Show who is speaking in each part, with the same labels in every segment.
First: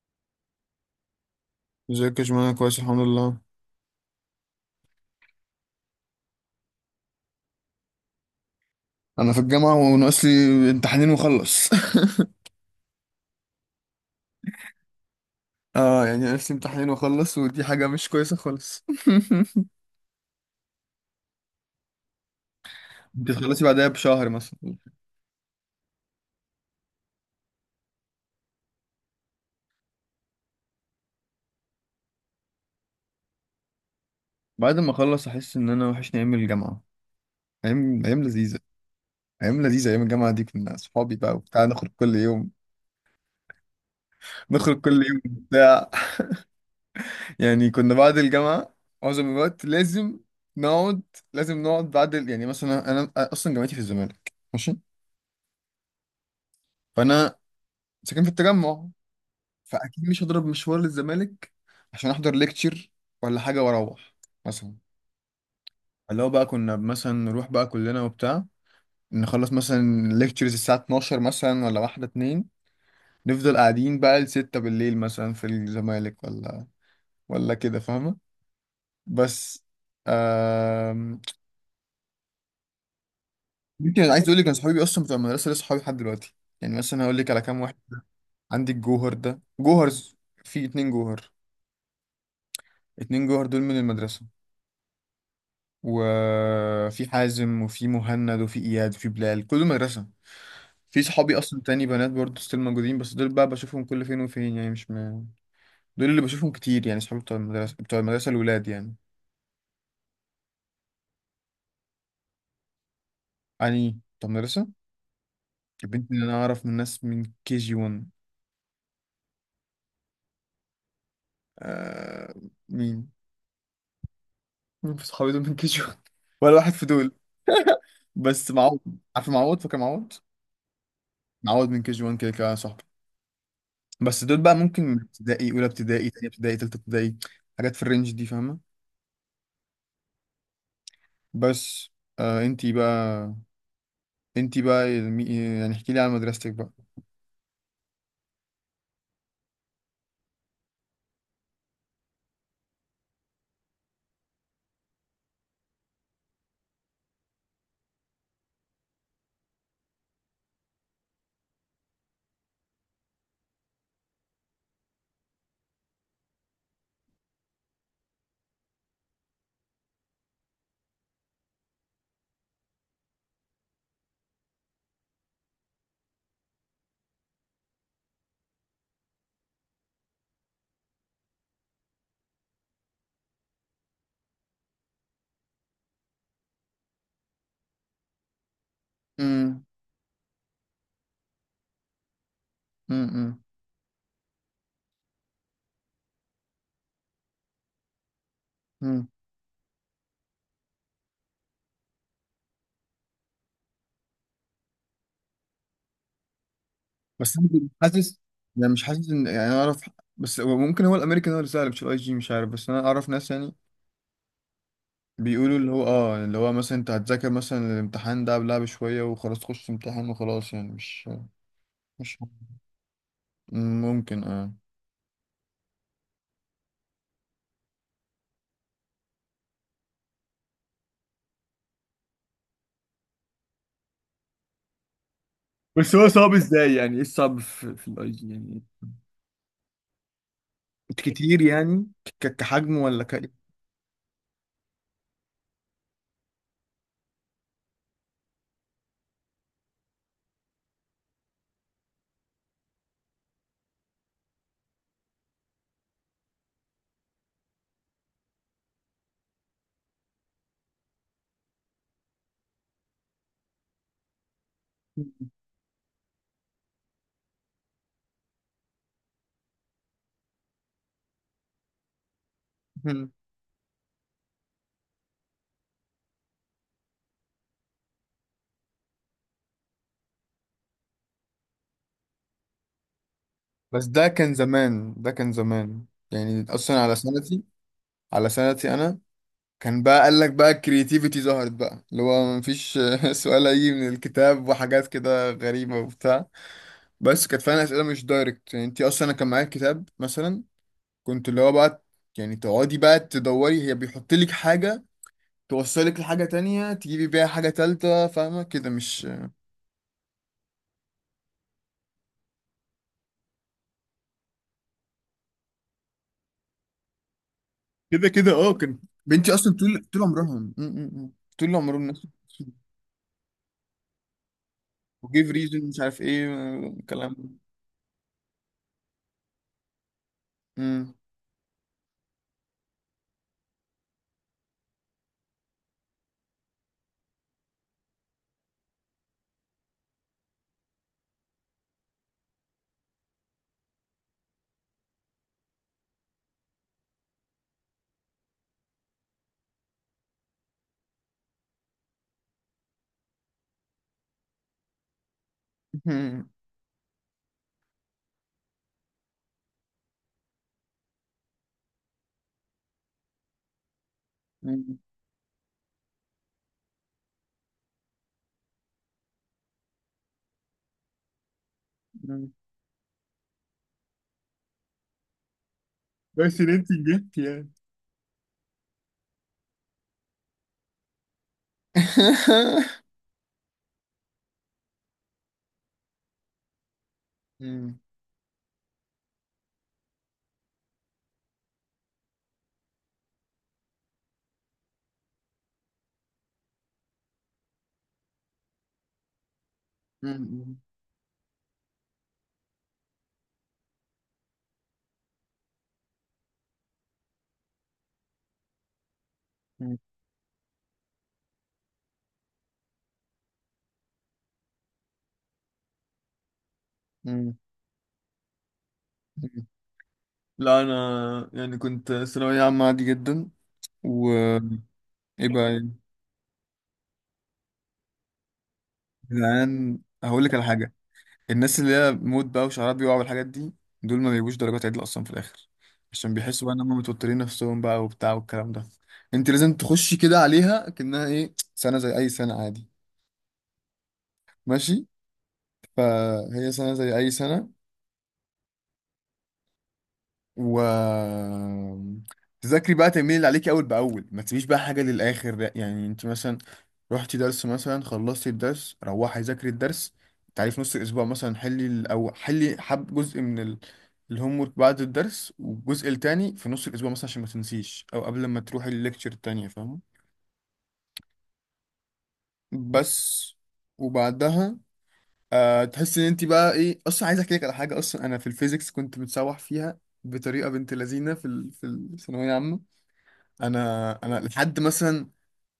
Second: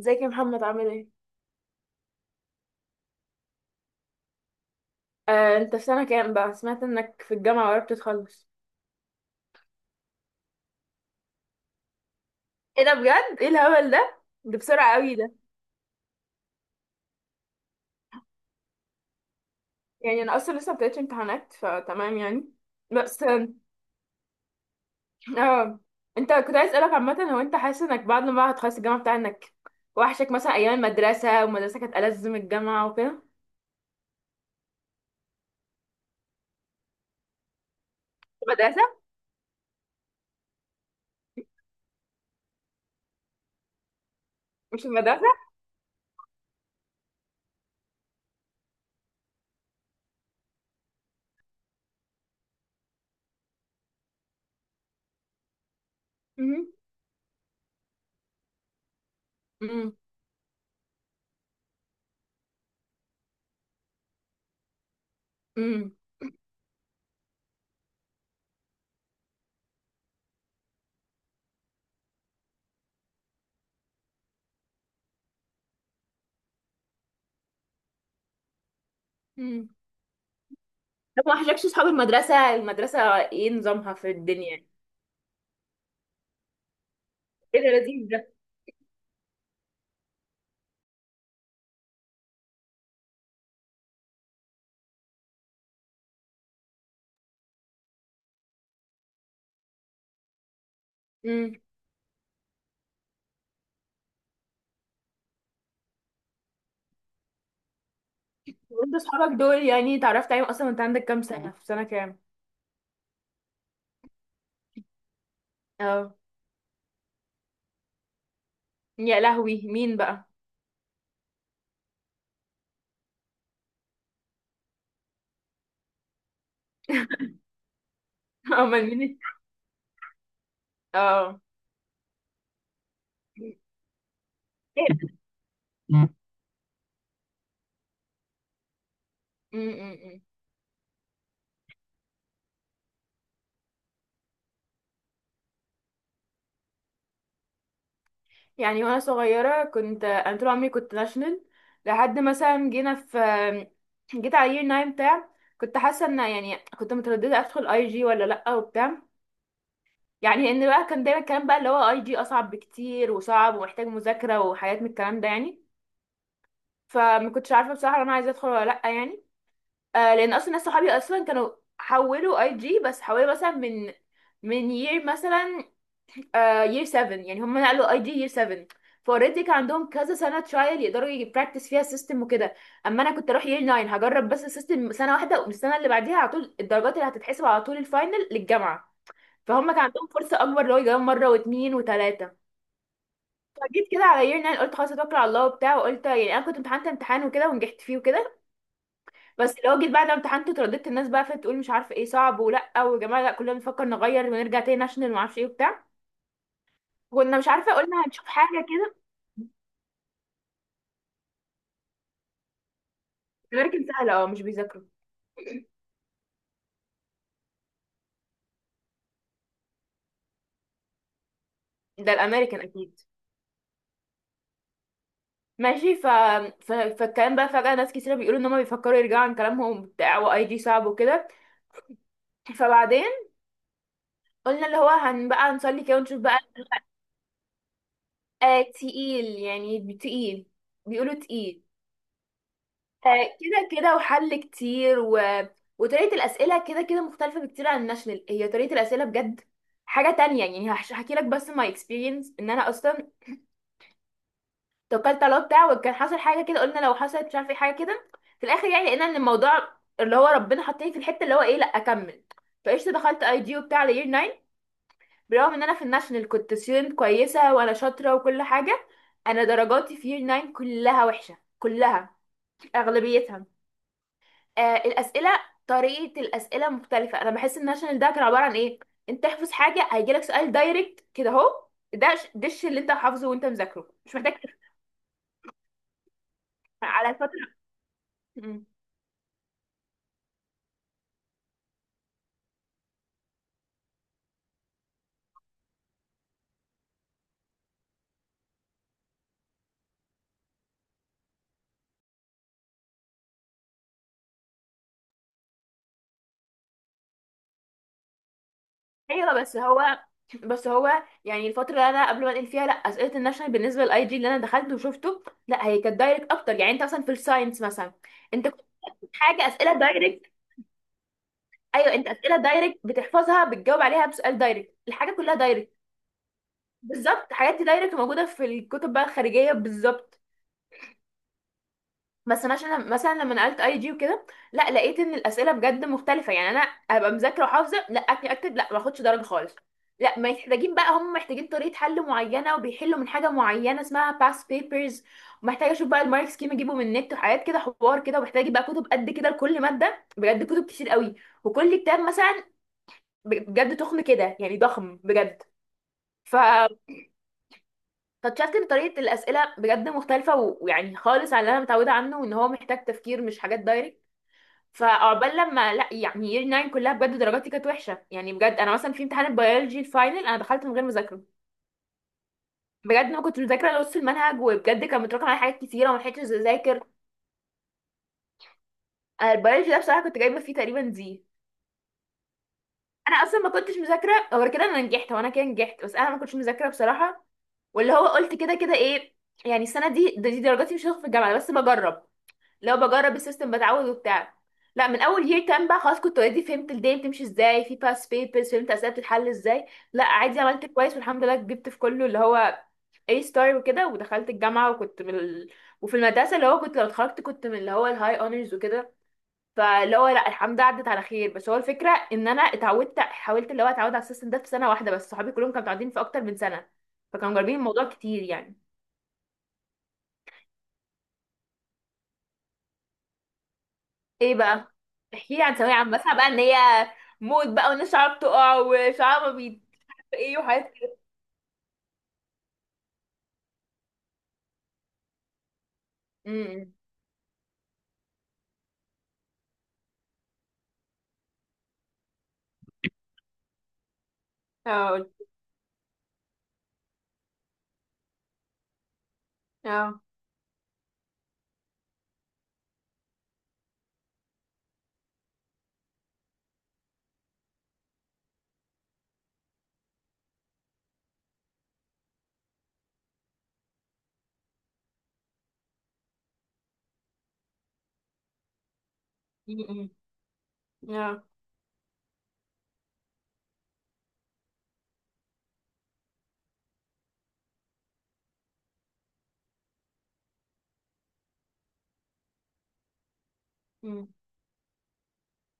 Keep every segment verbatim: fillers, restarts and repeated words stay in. Speaker 1: ازيك يا محمد؟ عامل ايه؟
Speaker 2: ازيك يا جماعة، كويس الحمد لله.
Speaker 1: آه، انت في سنة كام بقى؟ سمعت انك في الجامعة وقربت تخلص.
Speaker 2: انا في الجامعة وناقص لي امتحانين واخلص.
Speaker 1: ايه ده بجد؟ ايه الهبل ده؟ ده بسرعة قوي ده.
Speaker 2: اه يعني ناقص لي امتحانين واخلص، ودي حاجة مش كويسة خالص.
Speaker 1: يعني انا اصلا لسه مبدأتش امتحانات فتمام يعني. بس
Speaker 2: انت تخلصي بعدها بشهر مثلا.
Speaker 1: اه، انت كنت عايز اسألك. عامة هو انت حاسس انك بعد ما بقى هتخلص الجامعة بتاع، انك وحشك مثلا ايام المدرسة، والمدرسة كانت ألذ من الجامعة وكده؟
Speaker 2: بعد ما اخلص احس ان انا وحشني ايام الجامعة، ايام ايام لذيذة.
Speaker 1: المدرسة؟
Speaker 2: ايام لذيذة، ايام الجامعة دي كنا صحابي بقى وبتاع، نخرج كل يوم نخرج
Speaker 1: مش
Speaker 2: كل يوم
Speaker 1: المدرسة؟
Speaker 2: بتاع. يعني كنا بعد الجامعة معظم الوقت لازم نقعد لازم نقعد بعد ال... يعني مثلا انا أنا اصلا جامعتي في الزمالك ماشي،
Speaker 1: مم.
Speaker 2: فانا ساكن في التجمع،
Speaker 1: مم.
Speaker 2: فاكيد مش هضرب مشوار للزمالك عشان احضر ليكتشر ولا حاجه واروح مثلا.
Speaker 1: مم.
Speaker 2: اللي هو بقى كنا مثلا نروح بقى كلنا وبتاع، نخلص مثلا ليكتشرز الساعه اتناشر مثلا ولا واحده اتنين، نفضل قاعدين بقى لستة بالليل مثلا في الزمالك ولا ولا كده، فاهمه؟ بس
Speaker 1: مم.
Speaker 2: آم...
Speaker 1: طب ما وحشكش اصحاب المدرسة؟ المدرسة ايه نظامها
Speaker 2: يمكن
Speaker 1: في
Speaker 2: عايز اقول لك انا
Speaker 1: الدنيا؟
Speaker 2: صحابي اصلا بتوع المدرسه لسه صحابي لحد دلوقتي. يعني مثلا هقول لك على كام
Speaker 1: ايه ده
Speaker 2: واحد.
Speaker 1: لذيذ.
Speaker 2: عندي الجوهر ده جوهرز، في اتنين جوهر، اتنين جوهر دول من المدرسه، وفي حازم وفي مهند وفي اياد وفي بلال، كله مدرسه. في صحابي
Speaker 1: ده؟
Speaker 2: اصلا تاني بنات برضه ستيل موجودين، بس دول بقى بشوفهم كل فين وفين، يعني مش م... دول اللي بشوفهم كتير، يعني صحابي بتوع المدرسه، بتوع المدرسه الولاد
Speaker 1: وانت
Speaker 2: يعني.
Speaker 1: اصحابك دول يعني اتعرفت عليهم اصلا وانت عندك كام سنة؟ في سنة كام؟
Speaker 2: يعني بتوع المدرسه البنت
Speaker 1: اه.
Speaker 2: اللي انا اعرف، من ناس من كي جي واحد.
Speaker 1: يا لهوي، مين بقى؟
Speaker 2: آه... مين مين في صحابي دول من كي جي واحد؟ ولا واحد في دول، بس معوض.
Speaker 1: امال مين؟
Speaker 2: عارف معوض؟ فاكر معوض؟
Speaker 1: اه.
Speaker 2: معوض من كي جي واحد كده كده صاحبي. بس دول بقى ممكن من ابتدائي، اولى ابتدائي، تانية ابتدائي، تالتة ابتدائي، حاجات في الرينج دي، فاهمه؟
Speaker 1: م-م-م.
Speaker 2: بس آه، انتي بقى انتي بقى المي- يعني احكي لي عن مدرستك بقى.
Speaker 1: يعني وانا صغيرة كنت، انا طول عمري كنت ناشونال، لحد مثلا جينا في، جيت على يير ناين بتاع، كنت حاسة ان يعني كنت مترددة ادخل اي جي ولا لأ وبتاع. يعني ان بقى كان دايما الكلام بقى اللي هو اي جي اصعب بكتير، وصعب ومحتاج مذاكرة وحاجات من الكلام ده يعني. فما كنتش عارفة بصراحة انا عايزة ادخل ولا لأ يعني. آه، لان اصلا ناس صحابي اصلا كانوا حولوا اي جي، بس حولوا مثلا من من year مثلا، آه year سفن، يعني هم نقلوا اي جي year سفن. فاوريدي كان عندهم كذا سنه ترايل يقدروا يبراكتس فيها السيستم وكده. اما انا كنت اروح year تسعة هجرب بس السيستم سنه واحده، ومن السنه اللي بعديها على طول الدرجات اللي هتتحسب على طول الفاينل للجامعه.
Speaker 2: امم،
Speaker 1: فهم كان عندهم فرصه اكبر لو يجربوا مره واثنين وثلاثه.
Speaker 2: امم
Speaker 1: فجيت كده على year ناين، قلت خلاص اتوكل على الله وبتاع، وقلت يعني انا كنت امتحنت امتحان وكده ونجحت فيه وكده.
Speaker 2: امم
Speaker 1: بس لو جيت بعد ما امتحنت اترددت الناس بقى، فتقول مش عارفه ايه، صعب، ولا وجماعه لا كلنا بنفكر نغير ونرجع تاني ناشونال وما اعرفش ايه وبتاع.
Speaker 2: بس
Speaker 1: كنا
Speaker 2: أنا
Speaker 1: مش
Speaker 2: كنت
Speaker 1: عارفه، قلنا
Speaker 2: حاسس،
Speaker 1: هنشوف حاجه
Speaker 2: يعني مش
Speaker 1: كده.
Speaker 2: حاسس ان يعني أنا اعرف، بس هو ممكن هو الامريكان هو اللي سهل، مش الاي جي، مش عارف، بس انا اعرف ناس يعني
Speaker 1: الامريكان سهله اه، مش بيذاكروا.
Speaker 2: بيقولوا اللي هو اه، يعني اللي هو مثلا انت هتذاكر مثلا الامتحان ده قبلها بشويه وخلاص، تخش امتحان وخلاص، يعني مش
Speaker 1: ده
Speaker 2: مش
Speaker 1: الامريكان اكيد.
Speaker 2: ممكن اه.
Speaker 1: ماشي، ف... ف... فالكلام بقى فجاه ناس كتير بيقولوا ان هم بيفكروا يرجعوا عن كلامهم بتاع، واي جي صعب وكده. فبعدين قلنا اللي هو هن بقى نصلي
Speaker 2: بس
Speaker 1: كده
Speaker 2: هو
Speaker 1: ونشوف
Speaker 2: صعب
Speaker 1: بقى.
Speaker 2: ازاي؟ يعني ايه الصعب في, في الاي جي يعني؟
Speaker 1: آه تقيل، يعني تقيل، بيقولوا
Speaker 2: كتير
Speaker 1: تقيل.
Speaker 2: يعني؟ ك- كحجم ولا؟
Speaker 1: آه، كده كده وحل كتير و... وطريقة الأسئلة كده كده مختلفة بكتير عن الناشونال، هي طريقة الأسئلة بجد حاجة تانية. يعني هحش- هحكي لك بس ماي اكسبيرينس إن أنا أصلا توكلت على الله بتاع وكان حصل حاجة كده قلنا لو حصلت مش عارفة ايه حاجة كده. في الآخر يعني لقينا إن الموضوع اللي هو ربنا حطني في الحتة اللي هو إيه، لأ أكمل. فقشطة دخلت أي جي وبتاع على يير ناين. برغم إن أنا في الناشونال كنت ستودنت كويسة وأنا شاطرة وكل حاجة، أنا درجاتي في يير ناين كلها وحشة، كلها
Speaker 2: ك
Speaker 1: أغلبيتها. آه الاسئله، طريقه الاسئله مختلفه. انا بحس ان ناشونال ده كان عباره عن ايه؟ انت احفظ حاجه هيجيلك سؤال دايركت كده اهو. ده ش- ده الش اللي انت حافظه وانت
Speaker 2: بس
Speaker 1: مذاكره
Speaker 2: ده
Speaker 1: مش محتاج
Speaker 2: كان
Speaker 1: تفهم.
Speaker 2: زمان ده كان زمان يعني اصلا على
Speaker 1: على
Speaker 2: سنتي،
Speaker 1: الفتره،
Speaker 2: على
Speaker 1: مم.
Speaker 2: سنتي انا كان بقى قال لك بقى الكرياتيفيتي ظهرت بقى، اللي هو مفيش سؤال هيجي من الكتاب، وحاجات كده غريبة وبتاع. بس كانت فعلا اسئلة مش دايركت. يعني انت اصلا، انا كان معايا كتاب مثلا، كنت اللي هو بقى يعني تقعدي بقى تدوري، هي بيحط لك حاجة، توصلك لحاجة تانية، تجيبي بيها حاجة تالتة، فاهمة كده؟ مش
Speaker 1: ايوه بس هو، بس هو يعني الفتره اللي انا قبل ما انقل فيها، لا اسئله الناشونال بالنسبه للاي جي اللي انا دخلته وشفته، لا هي كانت دايركت اكتر. يعني انت مثلا في الساينس مثلا،
Speaker 2: كده كده
Speaker 1: انت
Speaker 2: اه،
Speaker 1: كنت
Speaker 2: كان بنتي
Speaker 1: حاجه
Speaker 2: اصلا
Speaker 1: اسئله
Speaker 2: طول طول
Speaker 1: دايركت.
Speaker 2: عمرهم م- م- م. طول عمرهم
Speaker 1: ايوه،
Speaker 2: نفس،
Speaker 1: انت اسئله دايركت بتحفظها بتجاوب عليها بسؤال دايركت، الحاجه
Speaker 2: وجيف
Speaker 1: كلها
Speaker 2: ريزون
Speaker 1: دايركت.
Speaker 2: مش عارف ايه الكلام ده.
Speaker 1: بالظبط، حاجات دي دايركت موجوده في الكتب بقى الخارجيه، بالظبط.
Speaker 2: مم.
Speaker 1: بس انا عشان مثلا لما نقلت اي جي وكده، لا لقيت ان الاسئله بجد مختلفه. يعني انا ابقى مذاكره وحافظه، لا اجي اكتب، لا ما اخدش درجه خالص. لا محتاجين بقى، هم محتاجين طريقه حل معينه، وبيحلوا من حاجه معينه اسمها باس بيبرز. ومحتاجه اشوف بقى المارك سكيم، اجيبه من النت وحاجات كده حوار كده. ومحتاجه بقى كتب قد كده لكل ماده، بجد كتب كتير قوي. وكل كتاب مثلا بجد تخن كده، يعني ضخم بجد.
Speaker 2: مم.
Speaker 1: ف فاكتشفت ان طريقة الأسئلة بجد مختلفة و- ويعني خالص عن اللي انا متعودة عنه، وان هو محتاج تفكير مش حاجات دايركت.
Speaker 2: مم.
Speaker 1: فعقبال لما لا، يعني يير ناين كلها بجد درجاتي كانت وحشة يعني بجد. انا مثلا في امتحان البيولوجي الفاينل انا دخلت من غير مذاكرة،
Speaker 2: مم.
Speaker 1: بجد ما كنت مذاكرة نص المنهج، وبجد كان متراكم على حاجات كتيرة وما لحقتش
Speaker 2: بس ان انت
Speaker 1: اذاكر.
Speaker 2: جبت يعني.
Speaker 1: أنا البيولوجي ده بصراحة كنت جايبة فيه تقريبا دي. انا اصلا ما كنتش مذاكرة غير كده، انا نجحت وانا كده نجحت، بس انا ما كنتش مذاكرة بصراحة.
Speaker 2: مم.
Speaker 1: واللي هو قلت كده كده ايه، يعني السنة دي دي درجاتي مش هتاخد في الجامعة بس بجرب، لو بجرب السيستم بتعود وبتاع. لا من اول year عشرة بقى خلاص كنت اوريدي فهمت الدنيا بتمشي ازاي، في past papers فهمت اسئله بتتحل ازاي، لا عادي
Speaker 2: مم.
Speaker 1: عملت كويس والحمد لله جبت في كله اللي هو A star وكده، ودخلت الجامعه، وكنت من ال... وفي المدرسه اللي هو كنت لو اتخرجت كنت من اللي هو الهاي اونرز وكده.
Speaker 2: مم.
Speaker 1: فاللي هو لا الحمد لله عدت على خير. بس هو الفكره ان انا اتعودت، حاولت اللي هو اتعود على السيستم ده في سنه واحده، بس صحابي كلهم كانوا متعودين في اكتر من سنه، فكانوا
Speaker 2: مم.
Speaker 1: جربين الموضوع كتير يعني.
Speaker 2: مم. لا انا يعني كنت ثانوية عامة عادي جدا، و
Speaker 1: ايه بقى؟
Speaker 2: ايه
Speaker 1: احكي لي
Speaker 2: بقى
Speaker 1: عن ثانوية
Speaker 2: يا
Speaker 1: عامة، بسمع بقى ان هي موت بقى، والناس شعرها بتقع وشعرها ما بيت،
Speaker 2: جدعان، هقول لك
Speaker 1: ايه
Speaker 2: على حاجة.
Speaker 1: وحاجات كده؟
Speaker 2: الناس اللي هي موت بقى وشعرها بيقع والحاجات دي، دول ما بيجيبوش درجات عدل اصلا في الاخر، عشان بيحسوا بقى ان
Speaker 1: امم.
Speaker 2: هم متوترين نفسهم بقى وبتاع والكلام ده. انت لازم تخشي كده عليها كأنها ايه، سنة زي اي سنة عادي، ماشي؟
Speaker 1: اه.
Speaker 2: فهي سنة زي أي سنة.
Speaker 1: اه.
Speaker 2: و تذاكري بقى، تعملي اللي عليكي أول بأول، ما تسيبيش بقى حاجة للآخر لأ. يعني أنت مثلا رحتي درس مثلا، خلصتي الدرس روحي ذاكري الدرس، تعالي في نص الأسبوع مثلا حلي ال- أو حلي حب جزء من ال... الهوم ورك بعد الدرس، والجزء التاني في نص الأسبوع مثلا عشان ما تنسيش، أو قبل ما تروحي الليكتشر التانية،
Speaker 1: امم امم.
Speaker 2: فاهمة؟
Speaker 1: اه.
Speaker 2: بس وبعدها أه، تحس ان انت بقى ايه. اصلا عايز احكي لك على حاجه، اصلا انا في الفيزيكس كنت متسوح فيها بطريقه بنت لذينه في ال... في الثانويه العامه. انا
Speaker 1: امم
Speaker 2: انا لحد مثلا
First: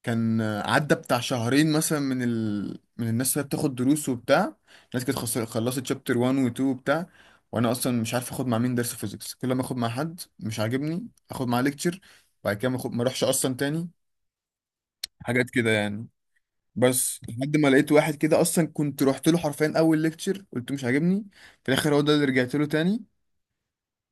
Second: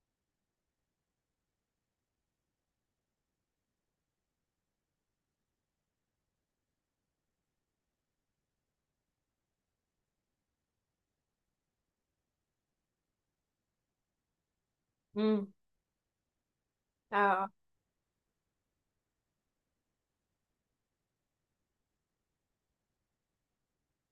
Speaker 2: كان عدى بتاع شهرين مثلا من ال... من الناس اللي بتاخد دروس وبتاع، الناس كانت خلص- خلصت شابتر واحد و2 وبتاع، وانا اصلا مش عارف اخد مع مين درس فيزيكس، كل ما اخد مع حد مش عاجبني اخد معاه ليكتشر بعد كده ما آخد- ما اروحش اصلا تاني، حاجات
Speaker 1: امم.
Speaker 2: كده يعني. بس
Speaker 1: اه.
Speaker 2: لحد ما لقيت واحد كده، اصلا كنت رحت له حرفيا اول ليكتشر قلت مش عاجبني، في الاخر هو ده اللي رجعت له تاني.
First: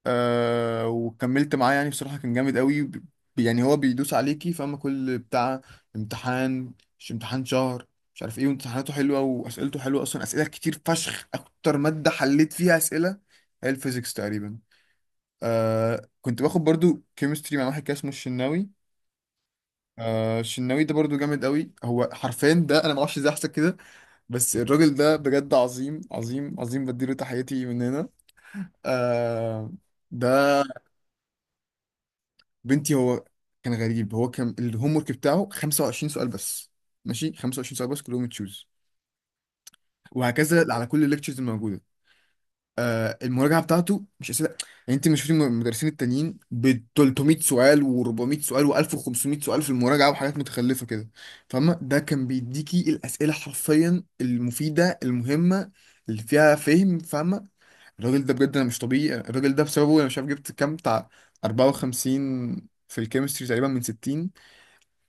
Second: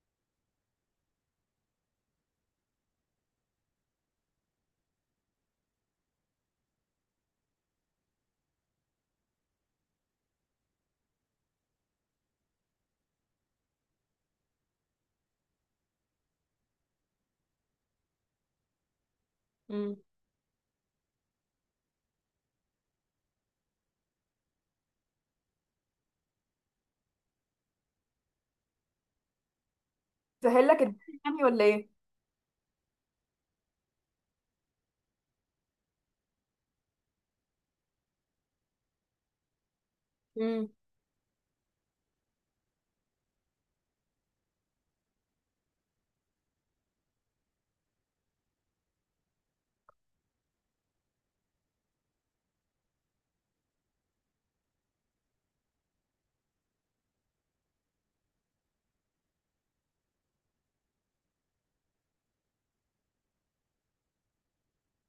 Speaker 2: آه، وكملت معاه، يعني بصراحه كان جامد قوي. ب- يعني هو بيدوس عليكي، فاهمه كل بتاع امتحان، مش امتحان شهر مش عارف ايه وامتحاناته حلوه واسئلته حلوه، اصلا اسئله كتير فشخ. اكتر ماده حليت فيها اسئله هي الفيزيكس تقريبا. آه، كنت باخد برضو كيمستري مع واحد كده اسمه الشناوي.
Speaker 1: امم.
Speaker 2: آه، الشناوي ده برضو جامد قوي، هو حرفيا ده انا ما اعرفش ازاي احسب كده، بس الراجل ده بجد عظيم عظيم عظيم، بديله تحياتي من هنا. آه، ده
Speaker 1: سهل لك الدنيا يعني ولا ايه؟
Speaker 2: بنتي هو كان غريب، هو كان الهوم ورك بتاعه خمسة وعشرين سؤال بس، ماشي؟ خمسة وعشرين سؤال بس كلهم تشوز،
Speaker 1: امم.
Speaker 2: وهكذا على كل الليكتشرز الموجوده. آه، المراجعه بتاعته مش اسئله، يعني انت مش شفتي المدرسين التانيين ب تلتمية سؤال و400 سؤال و1500 سؤال في المراجعه وحاجات متخلفه كده، فاهمه؟ ده كان بيديكي الاسئله حرفيا المفيده المهمه، اللي فيها فهم، فاهمه؟ الراجل ده بجد، انا مش طبيعي، الراجل ده بسببه انا مش عارف جبت كام بتاع اربعة وخمسين في الكيمستري تقريبا، من ستين.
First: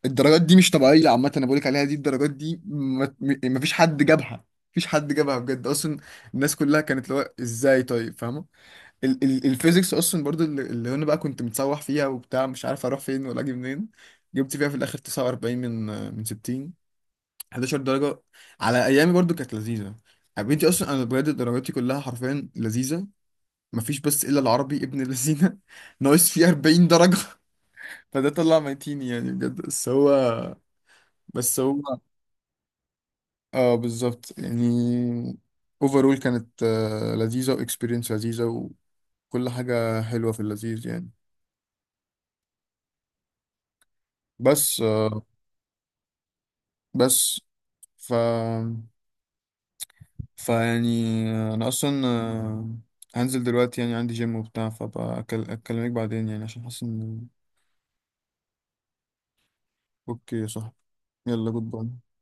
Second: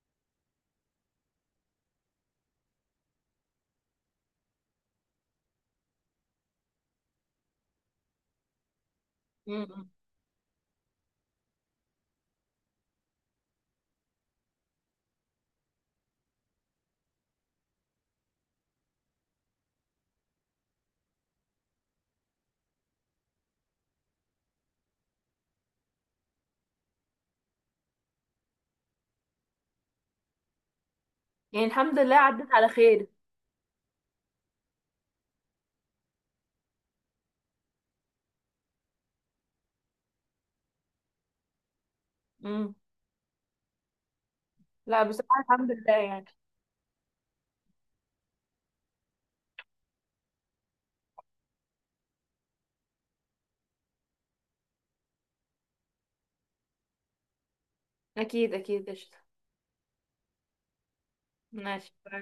Speaker 2: الدرجات دي مش طبيعيه عامه، انا بقولك عليها، دي الدرجات دي ما ما فيش حد جابها، مفيش حد جابها بجد اصلا، الناس كلها كانت اللي هو ازاي؟ طيب، فاهمه؟ ال ال
Speaker 1: امم امم.
Speaker 2: الفيزيكس اصلا برضو، اللي اللي انا بقى كنت متسوح فيها وبتاع، مش عارف اروح فين ولا اجي منين، جبت فيها في الاخر تسعة واربعين من من ستين، احداشر درجه. على ايامي برضو كانت لذيذه. يا بنتي اصلا انا بجد درجاتي كلها حرفيا لذيذه، مفيش بس الا العربي ابن الذين ناقص فيه اربعين درجة. فده طلع ميتيني يعني بجد. بس هو بس
Speaker 1: يعني
Speaker 2: هو
Speaker 1: الحمد لله عدت على خير.
Speaker 2: اه، بالظبط يعني. اوفرول كانت آه، لذيذة، واكسبيرينس لذيذة، وكل حاجة حلوة في اللذيذ يعني.
Speaker 1: امم.
Speaker 2: بس
Speaker 1: لا
Speaker 2: آه،
Speaker 1: بصراحة الحمد لله يعني.
Speaker 2: بس ف فيعني انا اصلا آه، هنزل دلوقتي، يعني عندي جيم وبتاع، فبقى أكل- اكلمك بعدين يعني، عشان حاسس ان...
Speaker 1: اكيد اكيد، قشطة.
Speaker 2: اوكي، صح، يلا جود باي.
Speaker 1: ماشي.